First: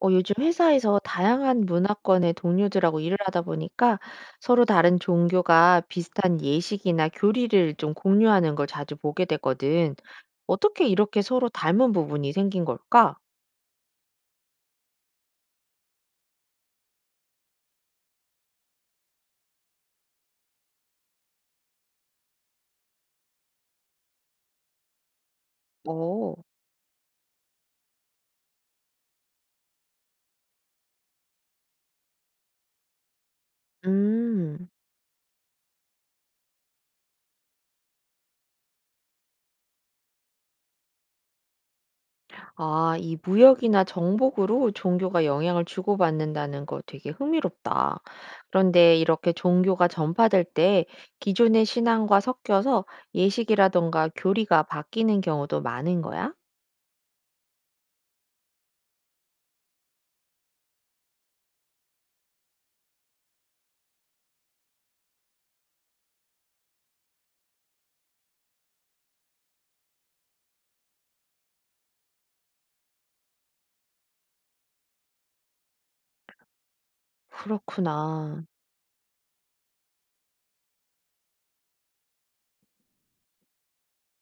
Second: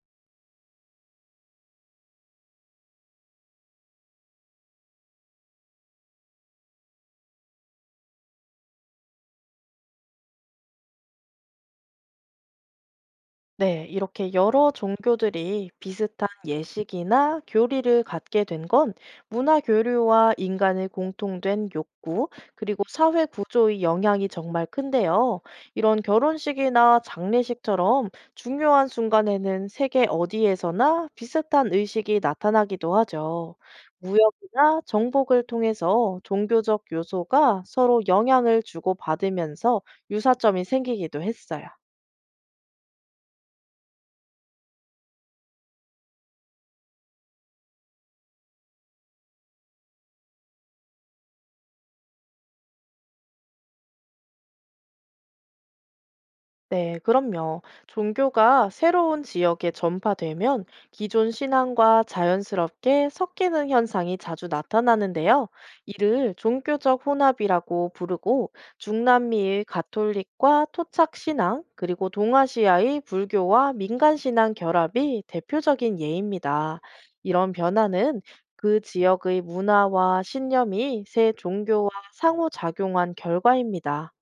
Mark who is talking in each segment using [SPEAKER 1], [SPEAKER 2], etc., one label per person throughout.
[SPEAKER 1] 어, 요즘 회사에서 다양한 문화권의 동료들하고 일을 하다 보니까 서로 다른 종교가 비슷한 예식이나 교리를 좀 공유하는 걸 자주 보게 되거든. 어떻게 이렇게 서로 닮은 부분이 생긴 걸까?
[SPEAKER 2] 네, 이렇게 여러 종교들이 비슷한 예식이나 교리를 갖게 된 건 문화 교류와 인간의 공통된 욕구, 그리고 사회 구조의 영향이 정말 큰데요. 이런
[SPEAKER 1] 어,
[SPEAKER 2] 결혼식이나 장례식처럼 중요한 순간에는 세계 어디에서나 비슷한 의식이 나타나기도 하죠.
[SPEAKER 1] 음,
[SPEAKER 2] 무역이나 정복을 통해서 종교적 요소가 서로 영향을 주고받으면서 유사점이 생기기도 했어요.
[SPEAKER 1] 아, 이 무역이나 정복으로 종교가 영향을 주고받는다는 거 되게 흥미롭다. 그런데 이렇게 종교가 전파될 때 기존의 신앙과 섞여서 예식이라던가 교리가 바뀌는 경우도 많은 거야?
[SPEAKER 2] 네, 그럼요. 종교가 새로운 지역에 전파되면 기존 신앙과 자연스럽게 섞이는 현상이 자주 나타나는데요. 이를 종교적 혼합이라고 부르고 중남미의 가톨릭과 토착 신앙, 그리고 동아시아의 불교와 민간 신앙 결합이 대표적인 예입니다. 이런 변화는
[SPEAKER 1] 그렇구나.
[SPEAKER 2] 그 지역의 문화와 신념이 새 종교와 상호작용한 결과입니다.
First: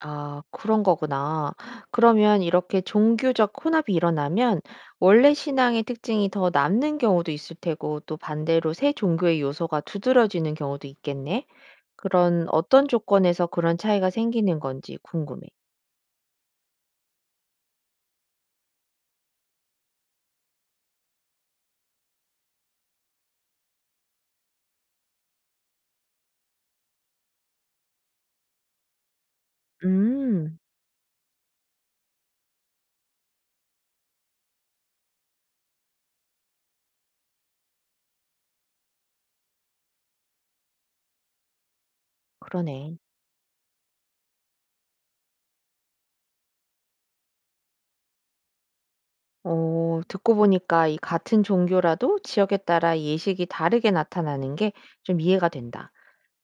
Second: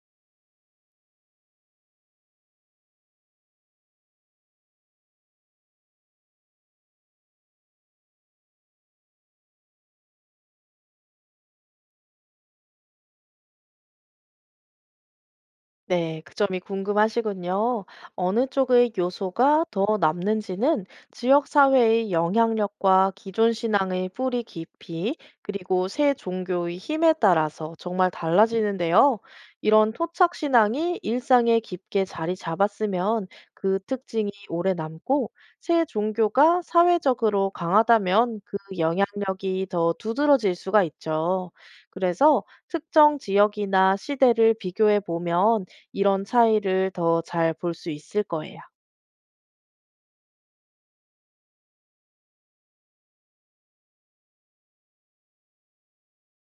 [SPEAKER 1] 아, 그런 거구나. 그러면 이렇게 종교적 혼합이 일어나면 원래 신앙의 특징이 더 남는 경우도 있을 테고 또 반대로 새 종교의 요소가 두드러지는 경우도 있겠네. 그런 어떤 조건에서 그런 차이가 생기는 건지 궁금해.
[SPEAKER 2] 네, 그 점이 궁금하시군요. 어느 쪽의 요소가 더 남는지는 지역 사회의 영향력과 기존 신앙의 뿌리 깊이, 그리고 새 종교의 힘에 따라서 정말 달라지는데요. 이런 토착
[SPEAKER 1] 음,
[SPEAKER 2] 신앙이 일상에 깊게 자리 잡았으면 그 특징이 오래 남고, 새 종교가 사회적으로 강하다면 그 영향력이 더 두드러질 수가 있죠. 그래서
[SPEAKER 1] 그러네.
[SPEAKER 2] 특정 지역이나 시대를 비교해 보면 이런 차이를 더 잘 볼 수 있을 거예요.
[SPEAKER 1] 어, 듣고 보니까 이 같은 종교라도 지역에 따라 예식이 다르게 나타나는 게 좀 이해가 된다.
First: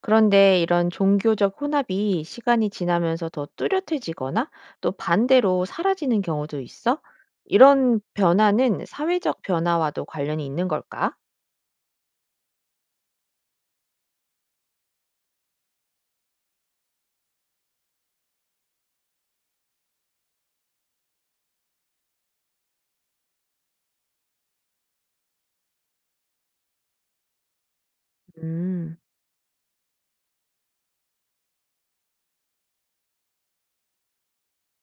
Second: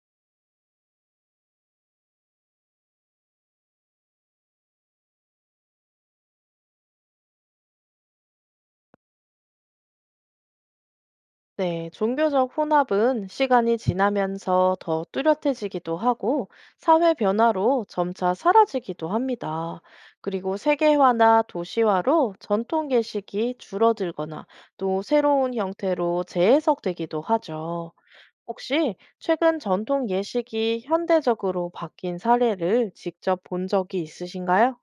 [SPEAKER 1] 그런데 이런 종교적 혼합이 시간이 지나면서 더 뚜렷해지거나 또 반대로 사라지는 경우도 있어? 이런 변화는 사회적 변화와도 관련이 있는 걸까?
[SPEAKER 2] 네, 종교적 혼합은 시간이 지나면서 더 뚜렷해지기도 하고 사회 변화로 점차 사라지기도 합니다. 그리고 세계화나 도시화로 전통 계식이 줄어들거나 또 새로운 형태로 재해석되기도 하죠. 혹시
[SPEAKER 1] 음,
[SPEAKER 2] 최근 전통 예식이 현대적으로 바뀐 사례를 직접 본 적이 있으신가요?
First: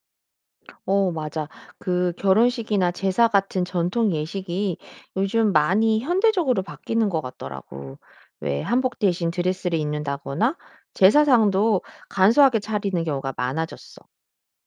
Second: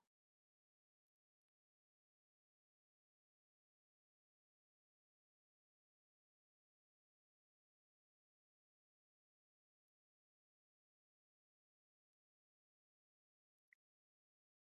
[SPEAKER 1] 어, 맞아. 그 결혼식이나 제사 같은 전통 예식이 요즘 많이 현대적으로 바뀌는 것 같더라고. 왜 한복 대신 드레스를 입는다거나 제사상도 간소하게 차리는 경우가 많아졌어.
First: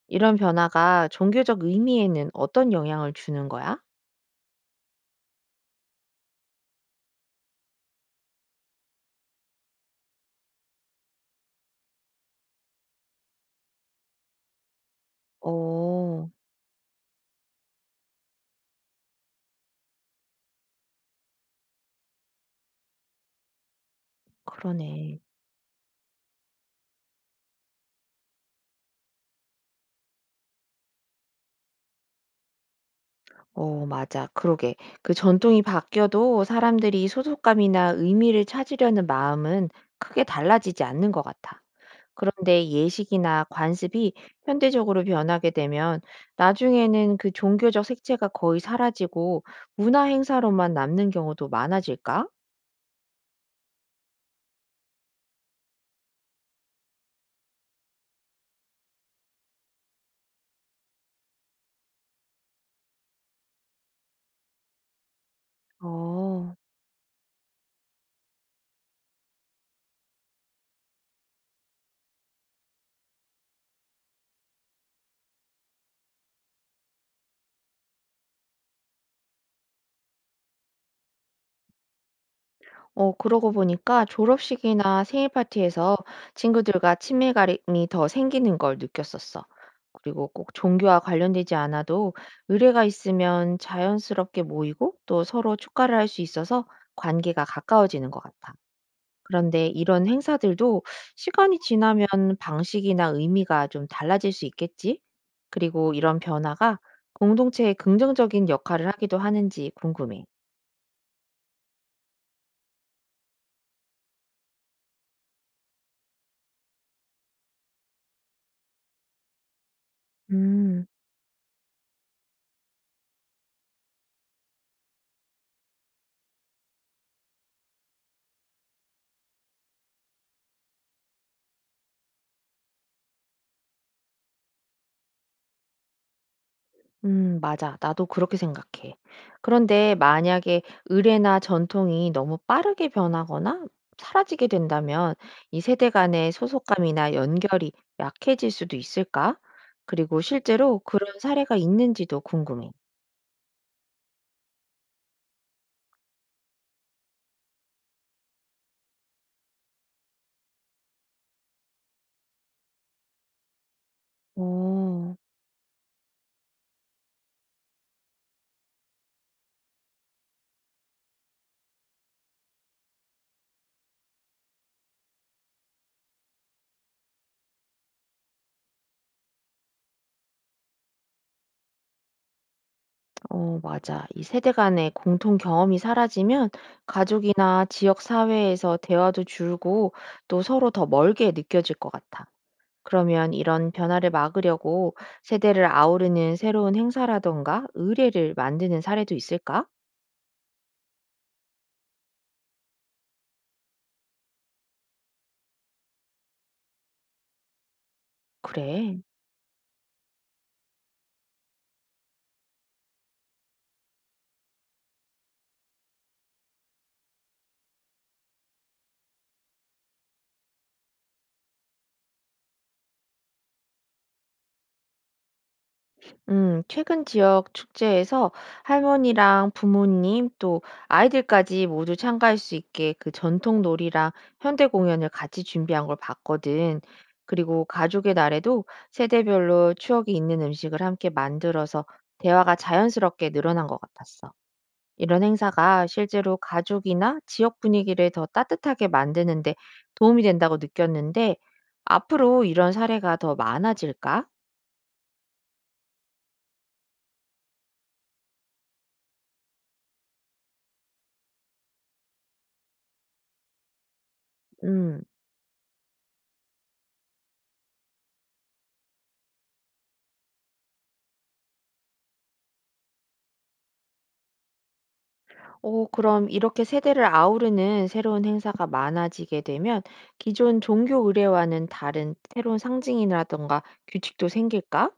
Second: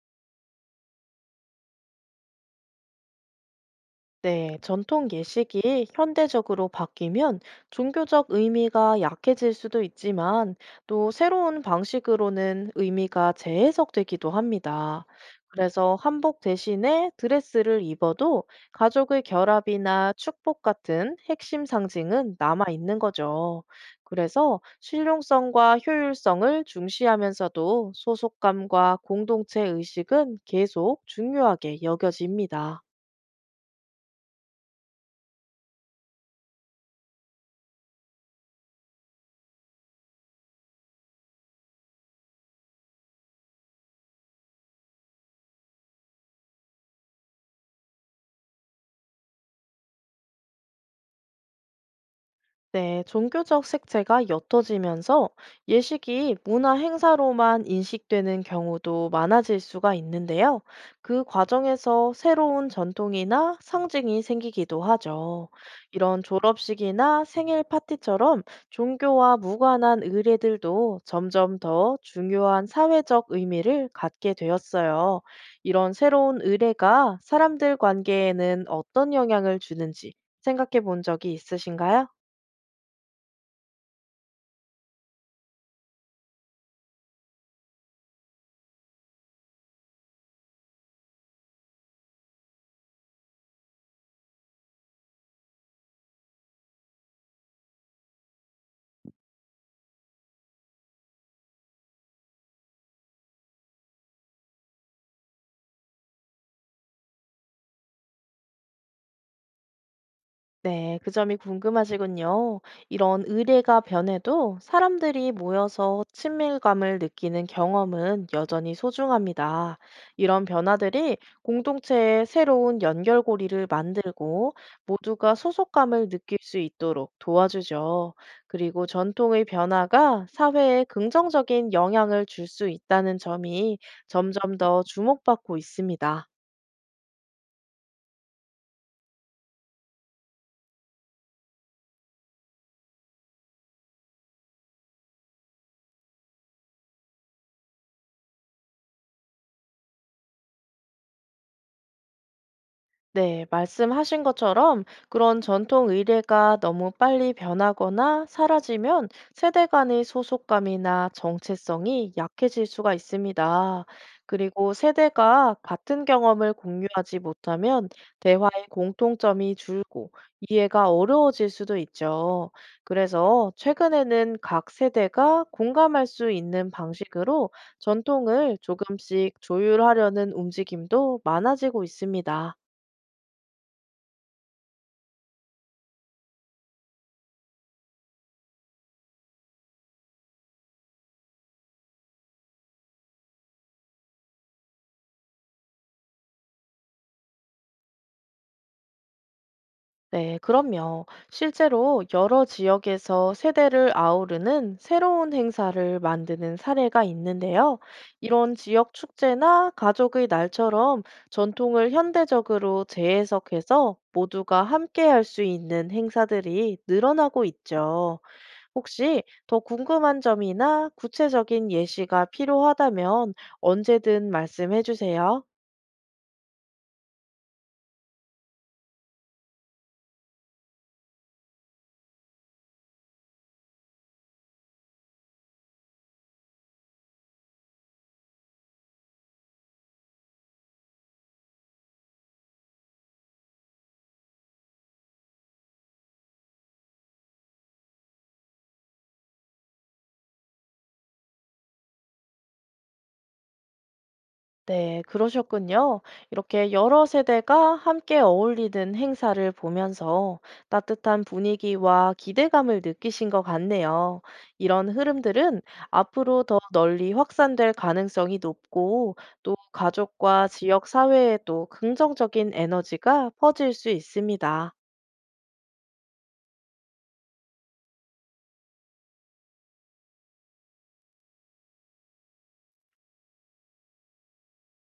[SPEAKER 1] 이런 변화가 종교적 의미에는 어떤 영향을 주는 거야?
[SPEAKER 2] 네, 전통 예식이 현대적으로 바뀌면 종교적 의미가 약해질 수도 있지만 또 새로운 방식으로는 의미가 재해석되기도 합니다. 그래서
[SPEAKER 1] 어,
[SPEAKER 2] 한복 대신에 드레스를 입어도 가족의 결합이나 축복 같은 핵심 상징은 남아 있는 거죠. 그래서
[SPEAKER 1] 그러네.
[SPEAKER 2] 실용성과 효율성을 중시하면서도 소속감과 공동체 의식은 계속 중요하게 여겨집니다.
[SPEAKER 1] 어, 맞아. 그러게. 그 전통이 바뀌어도 사람들이 소속감이나 의미를 찾으려는 마음은 크게 달라지지 않는 것 같아. 그런데 예식이나 관습이 현대적으로 변하게 되면 나중에는 그 종교적 색채가 거의 사라지고 문화 행사로만 남는 경우도 많아질까?
[SPEAKER 2] 네, 종교적 색채가 옅어지면서 예식이 문화 행사로만 인식되는 경우도 많아질 수가 있는데요. 그 과정에서 새로운 전통이나 상징이 생기기도 하죠. 이런
[SPEAKER 1] 어.
[SPEAKER 2] 졸업식이나 생일 파티처럼 종교와 무관한 의례들도 점점 더 중요한 사회적 의미를 갖게 되었어요. 이런 새로운 의례가 사람들 관계에는 어떤 영향을 주는지 생각해 본 적이 있으신가요?
[SPEAKER 1] 어, 그러고 보니까 졸업식이나 생일 파티에서 친구들과 친밀감이 더 생기는 걸 느꼈었어. 그리고 꼭 종교와 관련되지 않아도 의례가 있으면 자연스럽게 모이고 또 서로 축하를 할 수 있어서 관계가 가까워지는 것 같아. 그런데 이런 행사들도 시간이 지나면 방식이나 의미가 좀 달라질 수 있겠지? 그리고 이런 변화가 공동체에 긍정적인 역할을 하기도 하는지 궁금해.
[SPEAKER 2] 네, 그 점이 궁금하시군요. 이런 의례가 변해도 사람들이 모여서 친밀감을 느끼는 경험은 여전히 소중합니다. 이런
[SPEAKER 1] 음.
[SPEAKER 2] 변화들이 공동체의 새로운 연결고리를 만들고 모두가 소속감을 느낄 수 있도록 도와주죠. 그리고 전통의 변화가 사회에 긍정적인 영향을 줄 수 있다는 점이 점점 더 주목받고 있습니다.
[SPEAKER 1] 맞아. 나도 그렇게 생각해. 그런데 만약에 의례나 전통이 너무 빠르게 변하거나 사라지게 된다면 이 세대 간의 소속감이나 연결이 약해질 수도 있을까? 그리고 실제로 그런 사례가 있는지도 궁금해.
[SPEAKER 2] 네, 말씀하신 것처럼 그런 전통 의례가 너무 빨리 변하거나 사라지면 세대 간의 소속감이나 정체성이 약해질 수가 있습니다. 그리고
[SPEAKER 1] 어,
[SPEAKER 2] 세대가 같은 경험을 공유하지 못하면 대화의 공통점이 줄고 이해가 어려워질 수도 있죠. 그래서 최근에는 각 세대가 공감할 수 있는 방식으로 전통을 조금씩 조율하려는 움직임도 많아지고 있습니다.
[SPEAKER 1] 어, 맞아. 이 세대 간의 공통 경험이 사라지면 가족이나 지역 사회에서 대화도 줄고 또 서로 더 멀게 느껴질 것 같아. 그러면 이런 변화를 막으려고 세대를 아우르는 새로운 행사라던가 의례를 만드는 사례도 있을까?
[SPEAKER 2] 네, 그럼요. 실제로 여러 지역에서 세대를 아우르는 새로운 행사를 만드는 사례가 있는데요. 이런 지역
[SPEAKER 1] 그래.
[SPEAKER 2] 축제나 가족의 날처럼 전통을 현대적으로 재해석해서 모두가 함께 할 수 있는 행사들이 늘어나고 있죠. 혹시 더 궁금한 점이나 구체적인 예시가 필요하다면 언제든 말씀해 주세요.
[SPEAKER 1] 최근 지역 축제에서 할머니랑 부모님 또 아이들까지 모두 참가할 수 있게 그 전통 놀이랑 현대 공연을 같이 준비한 걸 봤거든. 그리고 가족의 날에도 세대별로 추억이 있는 음식을 함께 만들어서 대화가 자연스럽게 늘어난 것 같았어. 이런 행사가 실제로 가족이나 지역 분위기를 더 따뜻하게 만드는데 도움이 된다고 느꼈는데, 앞으로 이런 사례가 더 많아질까?
[SPEAKER 2] 네, 그러셨군요. 이렇게 여러 세대가 함께 어울리는 행사를 보면서 따뜻한 분위기와 기대감을 느끼신 것 같네요. 이런
[SPEAKER 1] 음,
[SPEAKER 2] 흐름들은 앞으로 더 널리 확산될 가능성이 높고 또 가족과 지역 사회에도 긍정적인 에너지가 퍼질 수 있습니다.
[SPEAKER 1] 오, 그럼 이렇게 세대를 아우르는 새로운 행사가 많아지게 되면 기존 종교 의례와는 다른 새로운 상징이라던가 규칙도 생길까?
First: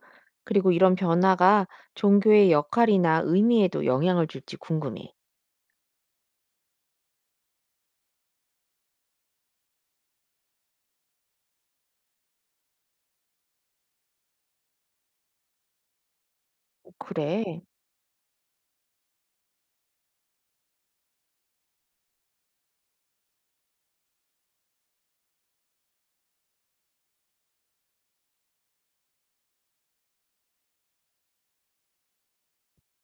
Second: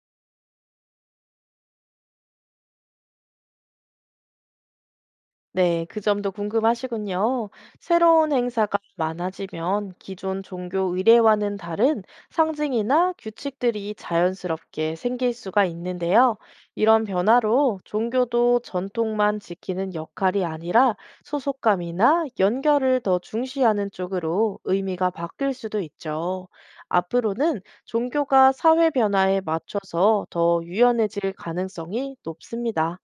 [SPEAKER 1] 그리고 이런 변화가 종교의 역할이나 의미에도 영향을 줄지 궁금해.
[SPEAKER 2] 네, 그 점도 궁금하시군요. 새로운 행사가 많아지면 기존 종교 의례와는 다른 상징이나 규칙들이 자연스럽게 생길 수가 있는데요. 이런
[SPEAKER 1] 그래.
[SPEAKER 2] 변화로 종교도 전통만 지키는 역할이 아니라 소속감이나 연결을 더 중시하는 쪽으로 의미가 바뀔 수도 있죠. 앞으로는 종교가 사회 변화에 맞춰서 더 유연해질 가능성이 높습니다.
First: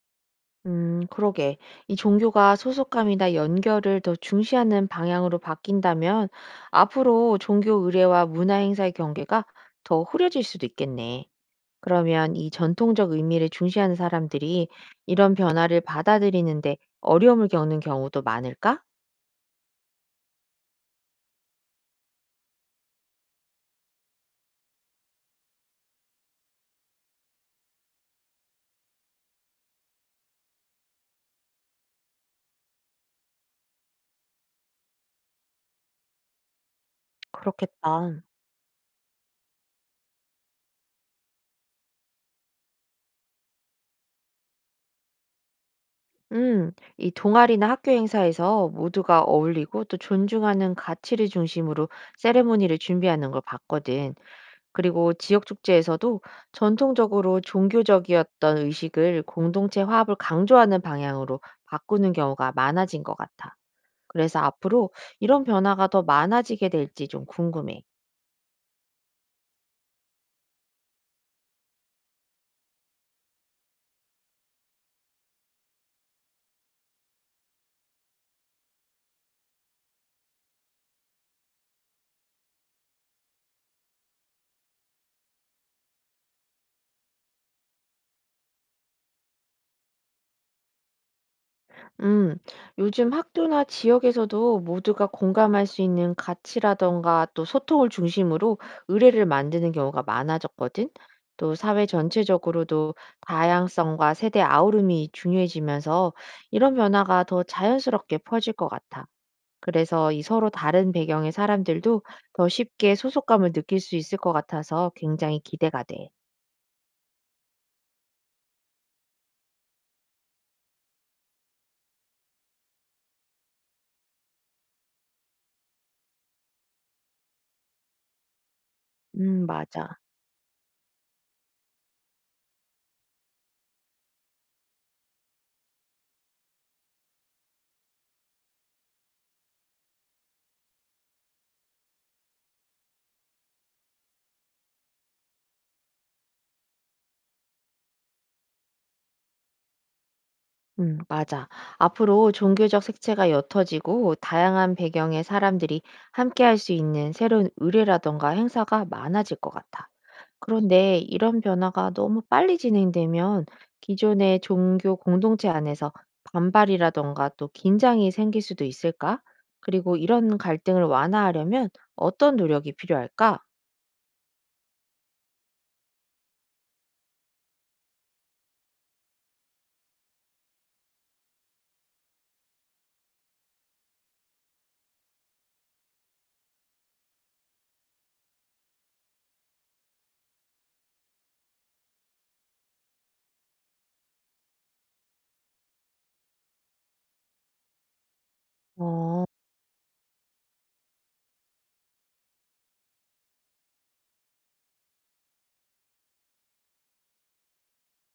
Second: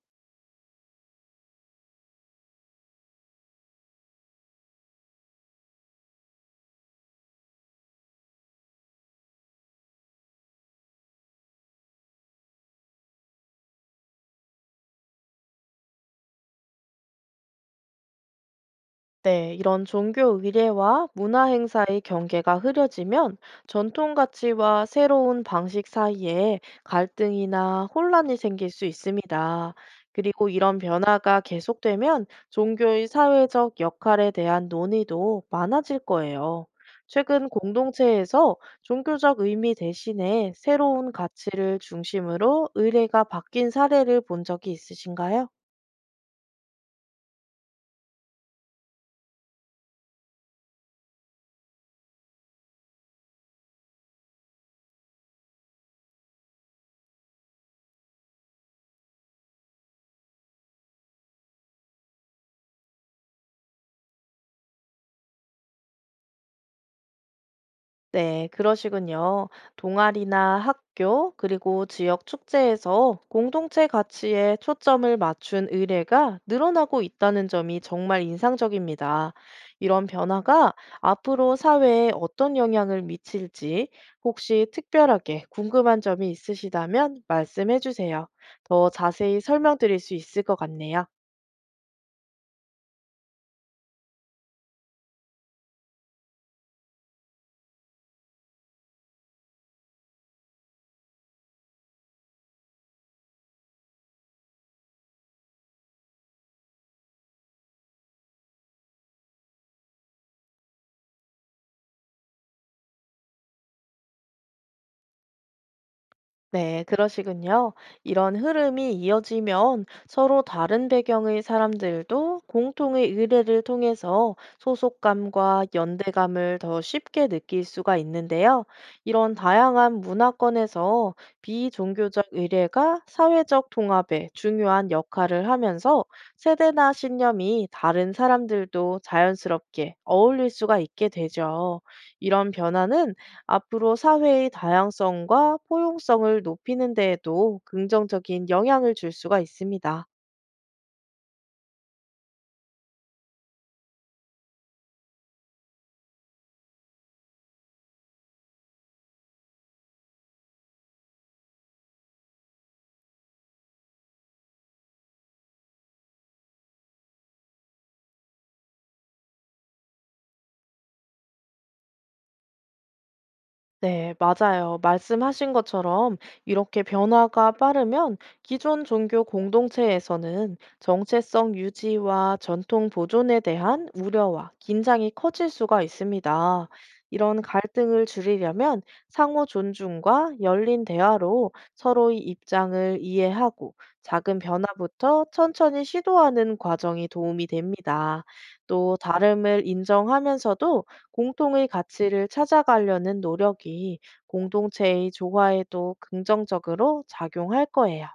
[SPEAKER 1] 그러게. 이 종교가 소속감이나 연결을 더 중시하는 방향으로 바뀐다면 앞으로 종교 의례와 문화 행사의 경계가 더 흐려질 수도 있겠네. 그러면 이 전통적 의미를 중시하는 사람들이 이런 변화를 받아들이는데 어려움을 겪는 경우도 많을까?
[SPEAKER 2] 네, 이런 종교 의례와 문화 행사의 경계가 흐려지면 전통 가치와 새로운 방식 사이에 갈등이나 혼란이 생길 수 있습니다. 그리고 이런 변화가 계속되면 종교의 사회적 역할에 대한 논의도 많아질 거예요. 최근
[SPEAKER 1] 그렇겠다.
[SPEAKER 2] 공동체에서 종교적 의미 대신에 새로운 가치를 중심으로 의례가 바뀐 사례를 본 적이 있으신가요?
[SPEAKER 1] 음, 이 동아리나 학교 행사에서 모두가 어울리고 또 존중하는 가치를 중심으로 세레모니를 준비하는 걸 봤거든. 그리고 지역 축제에서도 전통적으로 종교적이었던 의식을 공동체 화합을 강조하는 방향으로 바꾸는 경우가 많아진 것 같아. 그래서 앞으로 이런 변화가 더 많아지게 될지 좀 궁금해.
[SPEAKER 2] 네, 그러시군요. 동아리나 학교, 그리고 지역 축제에서 공동체 가치에 초점을 맞춘 의례가 늘어나고 있다는 점이 정말 인상적입니다. 이런 변화가 앞으로 사회에 어떤 영향을 미칠지 혹시 특별하게 궁금한 점이 있으시다면 말씀해 주세요. 더 자세히 설명드릴 수 있을 것 같네요.
[SPEAKER 1] 음, 요즘 학교나 지역에서도 모두가 공감할 수 있는 가치라던가 또 소통을 중심으로 의례를 만드는 경우가 많아졌거든. 또 사회 전체적으로도 다양성과 세대 아우름이 중요해지면서 이런 변화가 더 자연스럽게 퍼질 것 같아. 그래서 이 서로 다른 배경의 사람들도 더 쉽게 소속감을 느낄 수 있을 것 같아서 굉장히 기대가 돼.
[SPEAKER 2] 네, 그러시군요. 이런 흐름이 이어지면 서로 다른 배경의 사람들도 공통의 의례를 통해서 소속감과 연대감을 더 쉽게 느낄 수가 있는데요. 이런
[SPEAKER 1] 맞아.
[SPEAKER 2] 다양한 문화권에서 비종교적 의례가 사회적 통합에 중요한 역할을 하면서 세대나 신념이 다른 사람들도 자연스럽게 어울릴 수가 있게 되죠. 이런 변화는 앞으로 사회의 다양성과 포용성을 높이는 데에도 긍정적인 영향을 줄 수가 있습니다.
[SPEAKER 1] 음, 맞아. 앞으로 종교적 색채가 옅어지고 다양한 배경의 사람들이 함께할 수 있는 새로운 의례라던가 행사가 많아질 것 같아. 그런데 이런 변화가 너무 빨리 진행되면 기존의 종교 공동체 안에서 반발이라던가 또 긴장이 생길 수도 있을까? 그리고 이런 갈등을 완화하려면 어떤 노력이 필요할까?
[SPEAKER 2] 네, 맞아요. 말씀하신 것처럼 이렇게 변화가 빠르면 기존 종교 공동체에서는 정체성 유지와 전통 보존에 대한 우려와 긴장이 커질 수가 있습니다. 이런 갈등을 줄이려면 상호 존중과 열린 대화로 서로의 입장을 이해하고 작은 변화부터 천천히 시도하는 과정이 도움이 됩니다. 또
[SPEAKER 1] 어.
[SPEAKER 2] 다름을 인정하면서도 공통의 가치를 찾아가려는 노력이 공동체의 조화에도 긍정적으로 작용할 거예요.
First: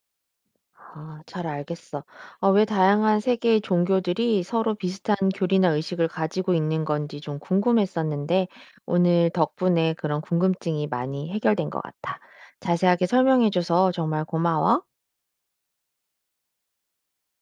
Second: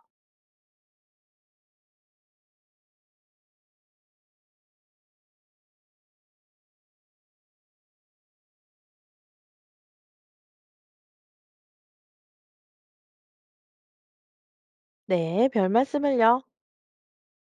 [SPEAKER 1] 아, 잘 알겠어. 아, 왜 다양한 세계의 종교들이 서로 비슷한 교리나 의식을 가지고 있는 건지 좀 궁금했었는데, 오늘 덕분에 그런 궁금증이 많이 해결된 것 같아. 자세하게 설명해줘서 정말 고마워.
[SPEAKER 2] 네, 별 말씀을요.